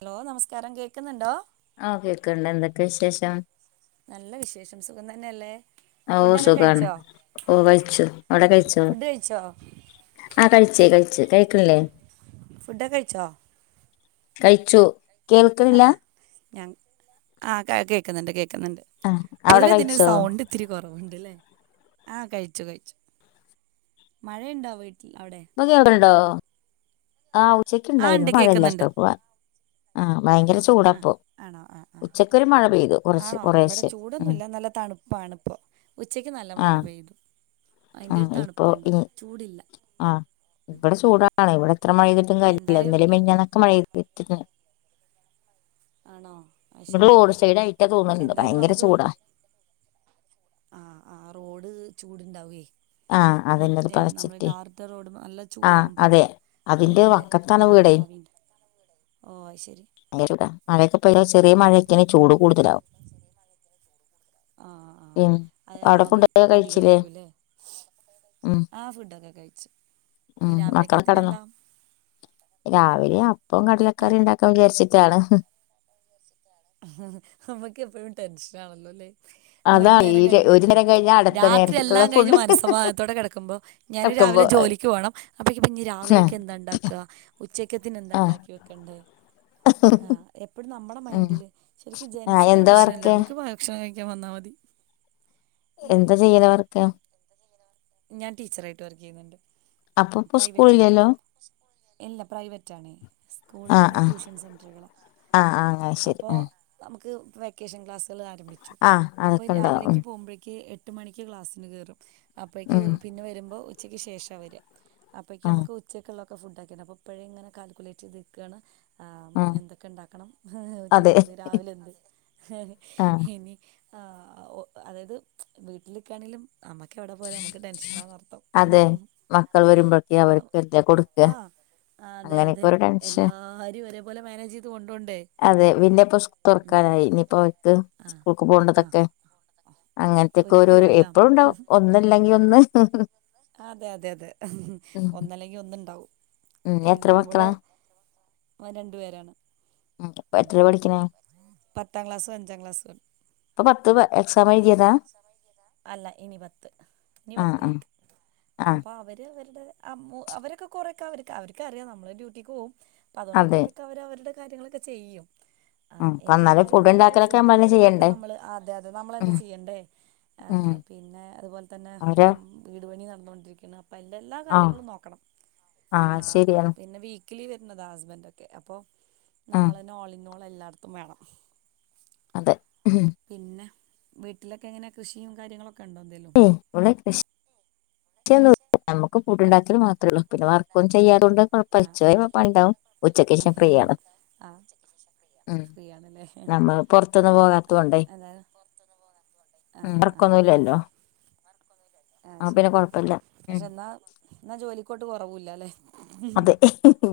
Hello നമസ്കാരം കേക്കുന്നുണ്ടോ? ആഹ കേക്ക്ണ്ട് എന്തൊക്കെയ വിശേഷം നല്ല വിശേഷം സുഖം തന്നെയല്ലേ? ഓ ഫുഡൊക്കെ സുഖാണ് കഴിച്ചോ ഓ കഴിച്ചു അവിടെ കഴിച്ചോ? ഫുഡ് കഴിച്ചോ ആ കഴിച്ചേ കഴിച്ചു കഴിക്കണില്ലേ ഫുഡക്കെ കഴിച്ചോ? കഴിച്ചു ആഹ് കേൾക്കണില്ല ആഹ് ഞാൻ ആ കേക്ക്ന്ന് ണ്ട് കേക്ക്ന്ന് ണ്ട് ആഹ് അവിടെ പൊതുവെ ദിന്നൊരു കഴിച്ചോ സൗണ്ട് ത്തിരി കുറവുണ്ടല്ലേ ആഹ് കഴിച്ചു കഴിച്ചു മഴയുണ്ടാ വീട്ടില് അവിടെ? [unintelligible] ആഹ് ആ ഉച്ചക്കുണ്ടായിരുന്നു ഉണ്ട് മഴയ കേൾക്കുന്നുണ്ട് ലാപ്ടോപ്പ് വാ ആഹ് ഭയങ്കര ആ ചൂടപ്പൊ ആണോ ആ ആ ഉച്ചക്കൊരു മഴ പെയ്തു കുറച്ച് കൊറെശെ ഉം പണ്പ്പൊ ഉച്ചക്ക് നല്ല മഴ ആഹ് പെയ്തു അതിൻ്റെ ആഹ് ഒരു ഇപ്പൊ തണുപ്പുണ്ട് ഇനി ചൂടില്ല ആഹ് ഇവിടെ ചൂടാണ് ഇവിടെ എത്ര മഴ എയ്തിട്ടും കാര്യല്ല എന്തായാലും ഇന്നലേം ഈ മെഞ്ഞന്നൊക്കെ മഴ [unintelligible] ആണോ അത് വട ശരി റോഡ് സൈഡായിട്ടാ തോന്ന്ണ്ട് എന്തായാലും ഭയങ്കര ചൂടാ ആഹ് ആഹ് റോഡ് ചൂട്ണ്ടാവേ ആഹ് അതന്നെ അത് മറ്റേ നമ്മള് പറച്ചിട്ടേ ഡാർട്ടെ റോഡ് നല്ല ആഹ് ചൂടാവും അതെ പകല് അയ് അതിന്റെ പിന്നയിന്റെ വക്കത്താണ് ആഹ് വീടെ അയിന്റാവിണ്ട് ഓഹ് അയ് ശെരി [unintelligible] മഴയൊക്കെ പെയ്ത ചെറിയ മഴൊക്കെണെ ചൂട് ഉം കൂടുതലാവും ആഹ് ആഹ് ഉം അയ് അവിടെ ആവി ഫുഡൊക്കെ കഴിച്ചില്ലേ അധികാരിക്കൂ ല്ലേ? ഉം ആ ഫുടൊക്കെകഴിച്ചു ഉം മക്കളെ കടന്നു രാവിലെ അപ്പോം ആ കടലക്കറി ഇണ്ടാ ക്ക വിചരിച്ചിട്ടാണ് ഉ നമ്മക്ക് എപ്പോഴും ടെൻഷനാണല്ലോ ല്ലേ? ഒരു അതാ ഈ നേരം ഒരു കഴിയുമ്പക്കേ നേരം കഴിഞ്ഞാ അടുത്ത രാത്രി നേരത്തേക്കുള്ള എല്ലാം കഴിഞ്ഞ് ഫുഡ് മനസമദാനത്തോടെ കെ ടക്കുമ്പോ ഞാനരു വെക്കുമ്പോ രാവിലെ ജോലിക്ക് പോണം അപ്പേക്കക്ക് പിന്ന ആഹ് രാവിലെയൊക്കെ എന്താ ഇണ്ടാക്ക ഉച്ചക്കത്തിന് എന്താ ഇ ആഹ് ണ്ടാക്ക ക്കണ്ടേ ആഹ് എപ്പഴും നമ്മടെ ഉം മൈൻഡില് ശെരിക്കും ആഹ് ജെൻസിന് ആ എന്താ പ്രശ്നല്ല വർക്ക് അവരി ക്ക് ഭ ഭക്ഷണം കഴിക്കാൻ വന്നാ മതി അല്ലേ എന്താ ചെയ്യല് വർക്ക്? ഞാൻ ടീച്ചറായിട്ട് വർക്ക് ചെയ്യുന്നുണ്ട് അപ്പൊപ്പൊ പ്രൈവറ്റിലാ ഉസ്കൂളിലല്ലോ? ഇല്ല പ്രൈവറ്റണേ സ്കൂൾ ആഹ് അല്ല ആഹ് ട്യൂഷൻ സെന്ററുകള് ആഹ് ആഹ് അങ്ങനെ ശെരി ഉം നമുക്ക് വെക്കേഷൻ ക്ലാസ്സുകള് ആരംഭിച്ചു ആഹ് അപ്പോ അതൊക്കെ ഉണ്ടാവും രാവിലേക്ക് പോകുമ്പഴേക്ക് എട് എട്ട് മണിക്ക് ക്ലാസ്സിന് കേറും അപ്പോയേ ക്ക് ഉം പിന്നെ വരുമ്പോ ഉച്ചയ്ക്ക് ശേഷ വരിഅ അപ്പോഴേക്ക് ഉം ആഹ് നമക്ക് ഉച്ചക്കുള്ളൊക്കെ ഫുഡ് ആക്കിണം അപ്പപ്പോഴേ ഇങ്ങനെ കാൽക്കുലേറ്റ് ചെയ്ത് നിക്കുവാണ് ആ ആഹ് എന്തൊക്കെ ഉണ്ടാക്കണം അതെ ഉച്ചക്കെന്ത് രാവിലെന്ത് ആഹ് ഇനി ആ അതായത് വീട്ടില് നിക്കാണെങ്കിലും അമ്മയ്ക്ക എവിടെ പോയാലും നമുക്ക് ടെൻഷനാ നർത്തം അതെ മക്കൾ വരുമ്പോഴേക്ക് കാരണം അവർക്കല്ലേ കൊടുക്ക ആ ആ അതെ അങ്ങനെയൊക്കെ അതെ ഒരു ടെൻഷൻ എല്ലാരും ഒരേപോലെ മാനേജ് ചെയ്ത് കൊണ്ടോണ്ടേ അതെ വിന്നെപ്പോ സ് - ഉം തുറക്കാനായി ഇനിയിപ്പോ ദ് ആഹ് സ്കൂൾക്ക് ആഹ് പോണ്ടതൊക്കെ ആഹ് ആഹ് അങ്ങനത്തൊക്കെ ഒരുക്കിയോ ഓരോരോ എല്ലാം എപ്പോഴും ഉണ്ടാവും ഒന്നില്ലെങ്കിൽ ഒന്ന് അതെ അതെ അതെ ഉം ഒന്നല്ലെങ്കിൽ ഒന്നുണ്ടാവും ഉം എത്ര എല്ലാം കൂടെ മക്കളാ ഓൻ രണ്ടു പേരാണ് ഉം ഇപ്പം എത്ര പഠിക്കുന്ന് പത്താം ക്ലാസ്സും അഞ്ചാം ക്ലാസ്സും ആണ് ഇപ്പൊ പത്ത് ത്ത് എക്സാമെയ്തിയതാ അല്ല ഇനി പത്ത് ആ ആ ഇനിപത്തിലേക്ക് ആ അപ്പൊ അവര് അവരുടെ അവരൊക്കെ കൊറേക്കെ അവർക്ക് അവർക്കറിയാം നമ്മള് ഡ്യൂട്ടിക്ക് പോവും അപ്പൊ അതുകൊണ്ട് അതെ കൊറെേക്കെ അവര് അവരുടെ കാര്യങ്ങളൊക്കെ ചെയ്യും ഉം അപ്പൊ എന്നാലും ഫുഡ് എന്നിരുന്നാലും ഉണ്ടാക്കലൊക്കെ ഫുഡും നമ്മളന്നെ കാര്യങ്ങളൊക്കെ ചെയ്യണ്ടേ നമ്മള് അതെ അതെ ഉം നമ്മളന്നെ ചെയ്യണ്ടേ ഉം ആഹ് പിന്നെ അതുപോലെ തന്നെ അവര് വീട്പണി നടന്നുകൊണ്ടിരിക്കാണ് അപ്പം അതിന്റെ എല്ലാ ആ കാര്യങ്ങളും നോ ക്കണം ആ ആഹ് ശരിയാണ് പിന്നെ വീ - ക്ക്ലി വരുന്നതാ ഹസ്ബൻ്റൊക്കെ അപ്പൊ ഉം നമ്മളന്നെ ഓളിനോള് എല്ലായിടത്തും വേണം അതെ പിന്നെ വീട്ടിലൊക്കെ എങ്ങനെ കൃഷിയും കാര്യങ്ങളൊക്കെ ഉണ്ടോ എന്തേലും ഏയ് ഇവിടെ കൃഷിക്കൊന്നുല്ല നമ്മക്ക് ഫുഡ്‌ ഉണ്ടാക്കൽ മാത്രേള്ളൂ പിന്നെ വർക്കൊന്നും ചെയ്യാത്തോണ്ട് ആ [unintelligible] ണ്ടാവും ആഹ് ഉം ഫ്രീ ആണല്ലേ ആഹ് നമ്മൾ പൊറത്തൊന്നും ആഹ് പോകാത്തോണ്ടേ ഏതാലും വർക്കൊന്നുല്ലല്ലോ ആഹ് ആ പിന്നെ ശരി കൊഴപ്പല്ല ഉം പക്ഷെ എന്നാ ജോലിക്കോട്ട് കുവൂല്ലല്ലേ അതെ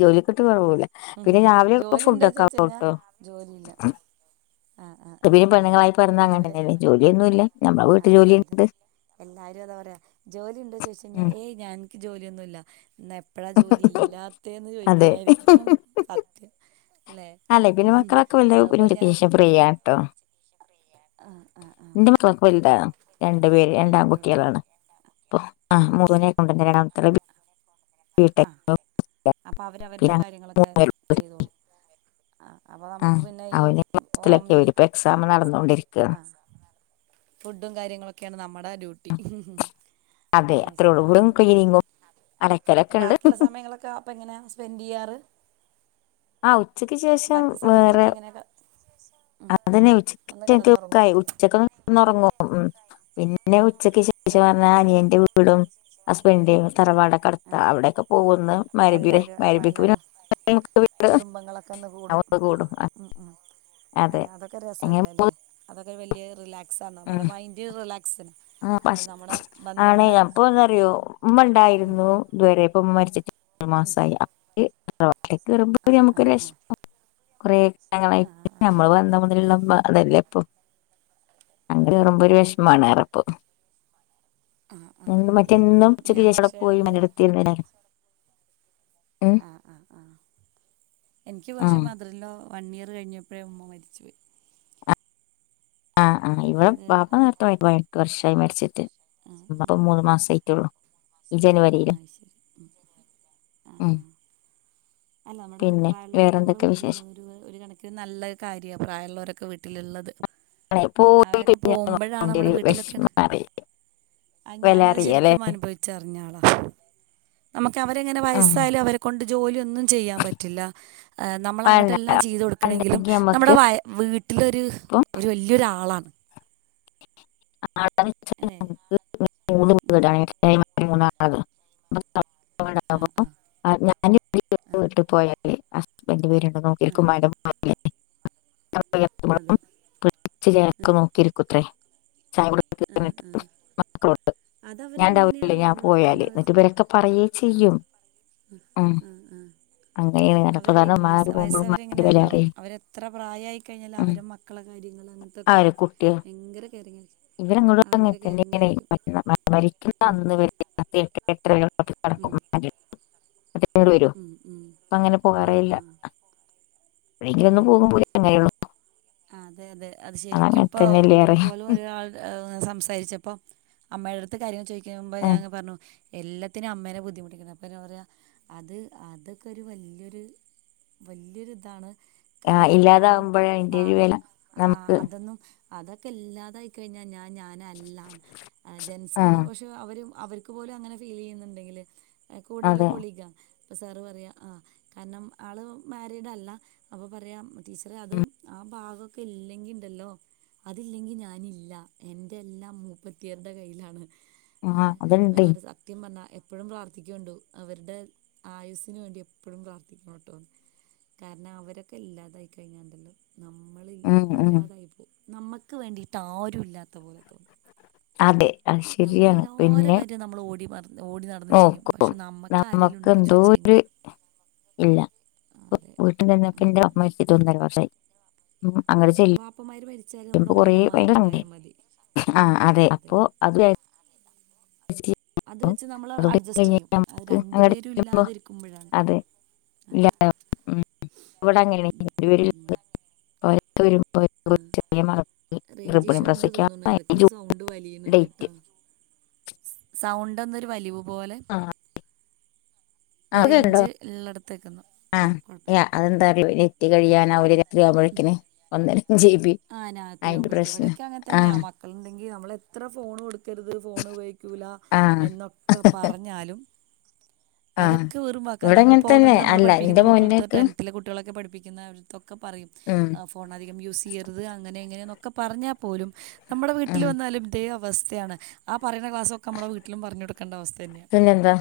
ജോലിക്കോട്ട് കുറവൂല പിന്നെ രാവിലെ ഒക്കെ ഫുഡ് ആക്കുട്ടോ ജോലില്ല പിന്നെ പെണ്ണുങ്ങളായി പിറന്ന രാവിലെ അങ്ങനന്നെ ജോലിയൊന്നും ഇല്ല അതെ അതെ എല്ലാരും അതാ പറയാ ജോലി ഉണ്ടോ ചോദിച്ച് കഴിഞ്ഞാൽ ഉം ഏയ് ഞാൻ ജോലിയൊന്നുല്ല എന്ന എപ്പഴാ ജോലി ഇല്ലാത്തെന്ന് അതെ ചോദിക്കുന്നായിരിക്കും സത്യം അല്ലേ പിന്നെ മക്കളൊക്കെ വലുതായ അതിപ്പോ ഞാൻ [unintelligible] ശേഷം ഫ്രീ ആട്ടോ ആഹ് ആഹ് ആഹ് മക്കളൊക്കെ വലുതാണ് രണ്ട് പേര് വല്യ രണ്ടാൺകുട്ടികളാണ് കുട്ടികളാല്ലേ അപ്പം ആഹ് അത് മോനെ ശരി കൊണ്ടു ന്നേരം അത്ര ആഹ് അപ്പൊ അവരവരുടെ പിന്നെ കാര്യങ്ങളൊക്കെ മൂന്നുപേരുള്ളൂ ചെയ്തോളും ആഹ് അപ്പൊ ആ നമുക്ക് പിന്നെ ഈ അവന് മാസത്തിലൊക്കെ ഓംലി വരും ഇപ്പൊ എക്സാം നടന്നുകൊണ്ടിരിക്കുകയാണ് ആഹ് [inaudible] ഫുഡും കാര്യങ്ങളൊക്കെയാണ് നമ്മുടെ ഡ്യൂട്ടി അതെ അത്രേ ഉള്ളൂ അത്ശരി ഇവിടും ക്ലീനിങ്ങും അലക്കലൊക്കെ ഉണ്ട് ബാക്കിയുള്ള സമയങ്ങളൊക്കെ അപ്പോ എങ്ങനെ സ്പെൻഡ് ചെയ്യാറ് ആഹ് ഉച്ചക്ക് ശേഷം ബാക്കി വേറെ സമയങ്ങളൊക്കെ എങ്ങനെയൊക്കെ അതന്നെ ഒന്ന് ഉച്ചക്ക് ഒക്കെ കിടന്നുറങ്ങും ആയി ഉച്ചക്കൊന്ന് ഉറങ്ങും ഉം പിന്നെ ഉച്ചക്ക് ശേ - ച് പറഞ്ഞ ആഹ് ആഹ് അനിയന്റെ വീടും ഹസ്ബെൻ്റ്ൻ്റെ തറവാടൊക്കെ അടുത്ത അവിടെയൊക്കെ പോകൊന്നു മഗ്രിബിടെ എല്ലാവരും അപ്പം മഗ്രിബിക്ക് പിന്നെ എല്ലാവരും [unintelligible] കുടുംബങ്ങളൊക്കെ ഒന്ന് കൂടും ആ ഉം അല്ല അതൊക്കെ രസല്ലേ അല്ലേ പോകും അതൊക്കെ വലിയ റിലാക്സാണ് നമ്മുടെ മൈൻഡ് ദി റിലാക്സ് ആഹ് പക്ഷെ ആണ് അപ്പൊന്നറിയോ ഉമ്മ ഉണ്ടായിരുന്നു ഇതുവരെ ഇപ്പം ഉമ്മ മരിച്ചിട്ട് ഒരുമാസമായി [unintelligible] ആ ആ നമുക്ക് ആ വെഷമം കുറെ അങ്ങനെ ആ അതെ നമ്മള് അതെ വന്ന ആ മുതലുള്ള ഉമ്മ അതല്ലേ ഇപ്പൊ ആ അങ്ങട് കേറുമ്പോ അതെ ഒരു അതെ വിഷമാണ്റയുപ്പോ ആഹ് ആഹ് ആഹ് ഞാൻ ശേഷം അവിടെ പക്ഷെ അത് [unintelligible] ഉം ആഹ്, ആഹ്, ആഹ് എനിയ്ക്ക് പക്ഷെ ആഹ് മദറിൻല്ലോ വൺ ഇയർ കഴിഞ്ഞപ്പോഴേ ഉമ്മ മരിച്ചു പോയി. ആഹ്, ആഹ് ഇവടെ അത് ബാപ്പ നേർത്തമായി പയിനെട്ട് വർഷായി മരിച്ചിട്ട്. മ്മ പ്പം മൂന്ന് മാസായി ട്ടൊള്ളു. ആയ് ശരി. ഉം ആഹ്, ഉം ആഹ് അല്ല നമ്മടെ പിന്നെ പ്രായുള്ളവരൊക്കെ നമ്മടെ വേറെന്തൊക്കെ വീട്ടിൽ വിശേഷം ള്ളത് ഒരു ഒരു കണക്കിന് നല്ല കാര്യാ പ്രായള്ളോരൊക്കെ വീട്ടില്ള്ളത്. ആണ്, പോയി അവരൊക്കെ കഴിഞ്ഞാൽ പോവുമ്പഴാണ് നമുക്കുണ്ട് നമ്മടെ ഒരു വീട്ടിലൊക്കെണ് വിഷമം അറിയ അയ് വില ഞാനത് അറിയാലേ ശരിക്ക് മനുഭവി ച്ചറിഞ്ഞാളാ, നമുക്ക് അവരെങ്ങനെ ഉം വയസ്സായാലും അവരെ കൊണ്ട് ജോലി ഒന്നും ചെയ്യാൻ പറ്റില്ല, ഏഹ് നമ്മളങ്ങട്ട് പണ്ട- എല്ലാം ചെയ്ത് കൊട്ക്കണെങ്കിലും പണ്ടെങ്കി നമ്മടെ നമ്മക്ക് വാ ആയ വീട്ടിലൊര് ഇപ്പൊ ഒര് വല്ല്യൊരാളാണ്. ആ അല്ലേ [unintelligible] മൂന്ന് വീടാണ് [unintelligible] മൂന്ന ആള ആഹ്, ആഹ് ആഹ്, ഞാന് [unintelligible] പോയാല് ഹസ്ബൻഡ് വര്ണ്ടോ ആ നോക്കിരിക്കും [unintelligible] [unintelligible] അതെ പിടിച്ച് ചേർക്ക് നോക്കിരിക്കുത്രേ ചായ [unintelligible] ആഹ്, ആഹ് മക്കളോട് ഞാൻ ണ്ടാവൂലല്ലേ ഞാൻ നമ്മളൊക്കെ പോയാല് നിർ ന്നെട്ട് ഇവരൊക്കെ പറയേ ചെയ്യും. ഉം, ആഹ്, ആഹ് അങ്ങനിറയാ അവര് വയസ വയസ്സവരെങ്ങനെ അറിയോ അവരെത്ര പ്രായായിക്കഴിഞ്ഞാല് ഉം. അവരെ മക്കളെ കാര്യങ്ങളങ്ങൻത്തൊക്കെ ഭയങ്കര കെയറിങ്ങായിരിക്കും. ഇവരങ്ങോടു അങ്ങന തന്നെനെ. [unintelligible] മരിക്കുന്ന ഉം, അന്ന് വരെ രാത്രി എട്ട് എട്ടര വരെ [unintelligible] [unintelligible] അടക്കും ഉം. [unintelligible] ന്നട്ട് [unintelligible] വരോ ഉം, ഉം പ്പൊ അങ്ങനെ ആഹ് പോകാറേയില്ല. ആഹ് എപ്പഴേ ങ്കിലൊന്ന് പോകും പൂത്യ [unintelligible] അങ്ങനെയുള്ളൂ. ആഹ്, അതെ യതെ അത് ശെരിക്കും അങ്ങനെ പ്പൊ തന്നെയല്ലേ അറിയാം ന്ന്പോലും ഒരാൾ ഏഹ്, സംസാരിച്ചപ്പൊ അമ്മടെട്ത്ത് കാര്യങ്ങൾ ചോയ്ക്കേനെ മുമ്പേ ഞാ ങ്ങെ പർഞ്ഞു എല്ലത്തിനും അമ്മേനെ ബുദ്ധിമുട്ടിക്ക്ണ്. അപ്പ എന്നോ പറയാ അത് അതൊക്കൊര് വല്ല്യൊര് വല്ല്യൊര്താണ്. ആഹ് ഇല്ല്യാകുമ്പഴേ അയ്ന്റെരു വെല നമുക്ക് ന്നും അതൊക്കെ ഇല്ലാതായിക്കഴിഞ്ഞാ ഞാൻ ഞാനല്ലാന്ന്. ആഹ് ആ ജെൻസാണ് പക്ഷെ ര് അവര് അവർക്ക് പോലും അങ്ങനെ ഫീ ലെയ്യ്ന്ന്ണ്ടെങ്കില് ഏഹ് കൂടെയുള്ള അതെ കോളീഗാ പ്പൊ സാറ് പറയാ ആഹ് കാരണം ആള് മാരിഡല്ല അപ്പൊ പറയാ ടീച്ചറെ അത് ആ ഭാഗൊക്കെ ഇല്ലെങ്കിണ്ടല്ലോ അതില്ലെങ്കി ഞാനില്ല. എന്റെ എല്ലാം മൂപ്പത്തിയാര്ടെ കയ്യിലാണ് ആ ഏഹ്, അപ്പൊ ഞാൻ അതുണ്ട് പർഞ്ഞു സ ത്യം പറഞ്ഞാ എപ്പഴും പ്രാർത്ഥിക്ക്യൊണ്ടു അവര്ടെ ആയുസിന് വേണ്ടി എപ്പഴും പ്രാർത്ഥിക്കണംട്ടോന്ന്. കാരണം അവരൊക്കെ ഇല്ലാതായി കഴിഞ്ഞാണ്ടല്ലോ നമ്മള് ഇൽ ഉം ഉം ഇല്ലാതായിപ്പോകും. നമ്മക്ക് വേണ്ടിയിട്ടാരും ഇല്ലാത്ത പോലെ തോന്നും. അതെ, അത് ശെരിയാണ്. പിന്നെ നമ്മളോടി മർ ഓക്കും നമ്മക്ക് ഉണ്ടോ ചോദിച്ചു എന്തോര് കഴിഞ്ഞാൽ ഇല്ല വ് അതെ വീട്ടി തന്നൊക്കെ അതെ ന്റെ അമ്മ അതെ മരിച്ചിട്ട് ഒന്നര വർഷായി. ഉം അങ്ങട് ചെല്ലു വാപ്പമാര് മരിച്ചാല് രുമ്പൊ നമ്മുടെ കൊറേ ഭയങ്കര സങ്കടേ ഉമ്മമാരുണ്ടായാൽ മതി [unintelligible] ആഹ്, അതെ അപ്പൊ അത് വേ അത് വെച്ച് നമ്മള് അതുകൂടി അഡ്ജസ്റ്റ് കഴിഞ്ഞ് ചെയ്യും. അത് നമുക്ക് രണ്ടു അങ്ങോട്ട് പേരും ചെല്ലുമ്പോ ഇല്ലാതെ ഇരിക്കുമ്പഴാണ് അതെ അതെ ഇവടെങ്ങനെയ ഉം ഉം [unintelligible] വരുമ്പോ [unintelligible] ചെറിയ മറുപടി ആഹ് റേഞ്ച് ഗർഭിണി ഇഷു ഉണ്ട് തോന്നണ് പ്രസവിക്കാറായ എടക്ക് ഒരു ജൂൺ സൗണ്ട് വലിയ്ണ്ണ്ട് ഡേറ്റ് ട്ടോ സൗണ്ട് എന്തൊരു വലിവ് പോലെ ആഹ് ആഹ് ഇപ്പൊ കേക്ക്ണ്ടോ റേഞ്ച് ഉള്ളിടത്തേക്കൊന്ന് ആ ആഹ് കുഴപ്പമില്ല അതെന്താറ [unintelligible] കത്തി കഴിയാൻ അ [unintelligible] ഒന്നര ജി ബി ആഹ് അയിന്റെ രാത്രിയാവുമ്പഴേക്ക് പ്രശ്നം ഇവടെക്കെ അങ്ങൻ തന്നെയാ ആഹ് മക്കളുണ്ടെങ്കിൽ നമ്മള എത്ര ഫോണ് കൊടുക്കരുത് ഫോൺ ഉപയോഗിക്കൂല ആഹ് എന്നൊക്കെ പറഞ്ഞാലും ആഹ് അതൊക്കെ വെറും വാക്ക ഇവിടെ അങ്ങനെ നമ്മളിപ്പോ തന്നെ ഓൾറെഡി നമ്മള് അല്ല പഠിപ്പിക്കുന്ന എന്റെ കുട്ടികളട്ത്ത് മോന്റെക്കെ ടെൻത്തിലെ കുട്ടികളൊക്കെ പഠിപ്പിക്കുന്ന തൊക്കെ പറയും ഉം ഫോൺ അധികം യൂസ് ചെയ്യരുത് അങ്ങനെ ഇങ്ങനെന്നൊക്കെ പറഞ്ഞാ പോലും നമ്മുടെ വീട്ടിൽ ഉം വന്നാലും ഇതേ അവസ്ഥയാണ് ആ പറയുന്ന ക്ലാസ്സൊക്കെ നമ്മളെ വീട്ടിലും പറഞ്ഞു കൊടുക്കണ്ട അവസ്ഥന്നേണ് അയന് എന്താ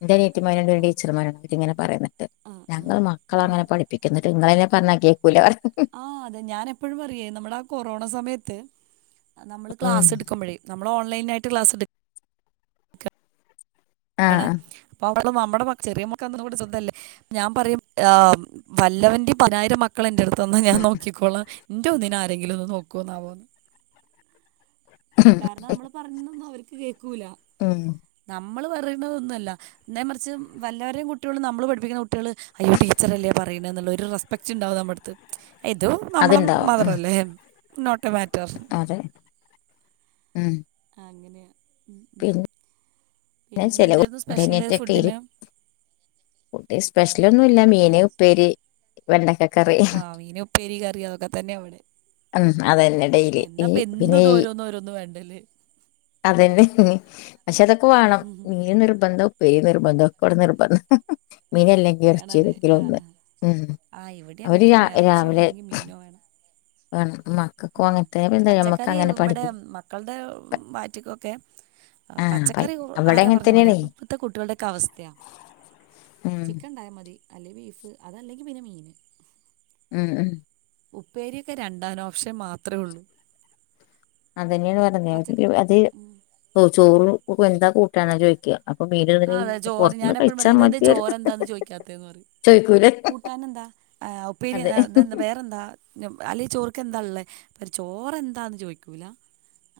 എന്റെ അനിയത്തിമാര്ണ്ട് ഓര് ടീച്ചർമാരാണ് അവരിങ്ങനെ പറയുന്നത് ആ ആ ഞങ്ങൾ ക്കള ആ അങ്ങനെ പഠിപ്പിക്കുന്നട്ട് നിങ്ങളന്നെ പർഞ്ഞാ കേക്കൂല അറിം ആഹ് അതെ ഞാൻ എപ്പഴും പറയേ നമ്മുടെ ആ കൊറോണ സമയത്ത് നമ്മള് ഉം ക്ലാസ്സ് എടുക്കുമ്പഴേ നമ്മള് ഓൺലൈനായി ക്ലാസ്ട് ക്കാണ് ആഹ് അപ്പൊ [unintelligible] നമ്മുടെ ചെറിയ മക്കന്നും കൂടി ശുദ്ല്ലേ ഞാൻ പറയും ആഹ് വല്ലവന്റെയും പതിനായിരം മക്കൾ എന്റെ അടുത്ത് തന്ന ഞാൻ നോക്കിക്കോളാം എൻ്റെ ഒന്നിനെ ആരെങ്കിലും ഒന്ന് നോക്കോന്നാവോന്ന് കാരണം നമ്മള് പറയുന്നൊന്നും അവർക്ക് കേക്കൂല ഉം നമ്മള് പറയ്ണതൊന്നല്ല ന്നേ മറിച്ച് വല്ലവരെയും കുട്ടികളും നമ്മള് പഠിപ്പിക്കുന്ന കുട്ടികള് അയ്യോ ടീച്ചർ അല്ലേ പറയുന്ന എന്ന്ള്ളരു റെസ് പക്ച്ച് ഉണ്ടാവും നമ്മുടെ അടുത്ത് ഇത് നമ്മളെ അതുണ്ടാവും മതറ ഉം അല്ലേ നോട്ട് എ മാറ്റർ അതെ ഉം ആഹ് അങ്ങനെയ ഉം പിന്നെ പിന്നെ ചില എന്തായിരുന്നു എന്റെ സ്പെഷ്യല് ഫുഡിന് കുട്ടി സ്പെഷ്യല് ഒന്നുല്ല ഇന്ന് മീന് ഉപ്പേരി വെണ്ടക്കക്കറി ആഹ് മീന് ഉപ്പേരി കറി അതൊക്കെ തന്നെ ഇവടിം ഉം അതന്നെ ഡെയിലി ഈ എന്നപ്പ പിന്നെ എന്ന് ഈ ദോരോന്ന് ഓരോന്ന് വേണ്ട ലേ അതന്നെ പക്ഷെ അതൊക്കെ വാണം നി നിർബന്ധം ഉപ്പേരി നിർബന്ധം [unintelligible] നിർബന്ധം മീനെല്ലങ്കി എർച്ചി വേണല്ലേ ഏതെങ്കിലും ആഹ് ഒന്ന് ആഹ് ഉം ആഹ് ഇവിടി അങ്ങൻ അവര് രാ തന്നെ എർച്ചിയോ രാവിലെ അല്ലെങ്കിൽ മീനോ വേണം വേണം മക്കൾക്കും ഉം അങ്ങനത്തെ എന്താ നമ്മക്ക് പച്ചക്കറി അങ്ങനെ ഇവടെ പഠിക്കും മക്കളുടെ വയറ്റ്ക്കൊക്കെ ആഹ് പ പച്ചക്കറി അവിടെ ആരാ അങ്ങനെ പർഞ്ഞ പോലെ തന്നെയാണേ ഇപ്പത്തെ കുട്ടികളുടെ ഒക്കെ അവസ്ഥയാ ഉം ചിക്കൻ ഇണ്ടായാ മതി അല്ലെങ്കിൽ ബീഫ് അതല്ലെങ്കിൽ പിന്നെ മീന് ഉം ഉം ഉപ്പേരിയൊക്കെ രണ്ടാൻ ഓപ്ഷൻ മാത്രേ ഉള്ളൂ അതന്നെയാണ് പച്ചക്കറി പർഞ്ഞത് അത് ഉം ചോറ് എന്താ കൂട്ടാന് ചോദിക്ക അതെ ചോറ് ഞാന എപ്പളും പറയും ഇത് എന്താ മതിയായിരുന്നു ചോറെന്താന്ന് ചോയിക്കാത്തന്ന് പറയും ചോദിക്കൂലേ കൂട്ടാൻ എന്താ ആ ഉപ്പേരി അതെ തന്താ വേറെ എന്താ അല്ലെ ചോർക്ക്ക്കെന്താ ഉള്ളേ ചോറെ എന്താന്ന് ചോയ്ക്കൂല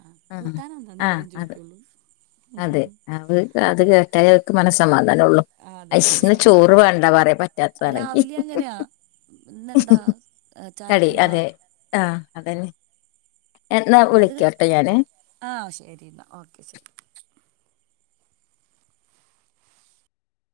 ആഹ് ആ കൂട്ടാന് എന്തന്നേ ആദ്യം ചോയിക്കൊള്ളൂ അവ അത് കേട്ടാലെ അവർക്ക് മനസ്സമാധാനം ഉള്ളു ആ അതെ അയ്‌ശ് ന്ന് ചോറ് മനസ്സമാധാനമുണ്ട് വേണ്ട പറയു പറ്റാത്താണെങ്കി ഇന്ന് എന്താ ചായക്കന്താ. അതെ ആ അതന്നെ എന്നാൽ വിളിക്കാംട്ടോ ഞാന് ആഹ് ശരി എന്നാ ഓക്കെ ശെരി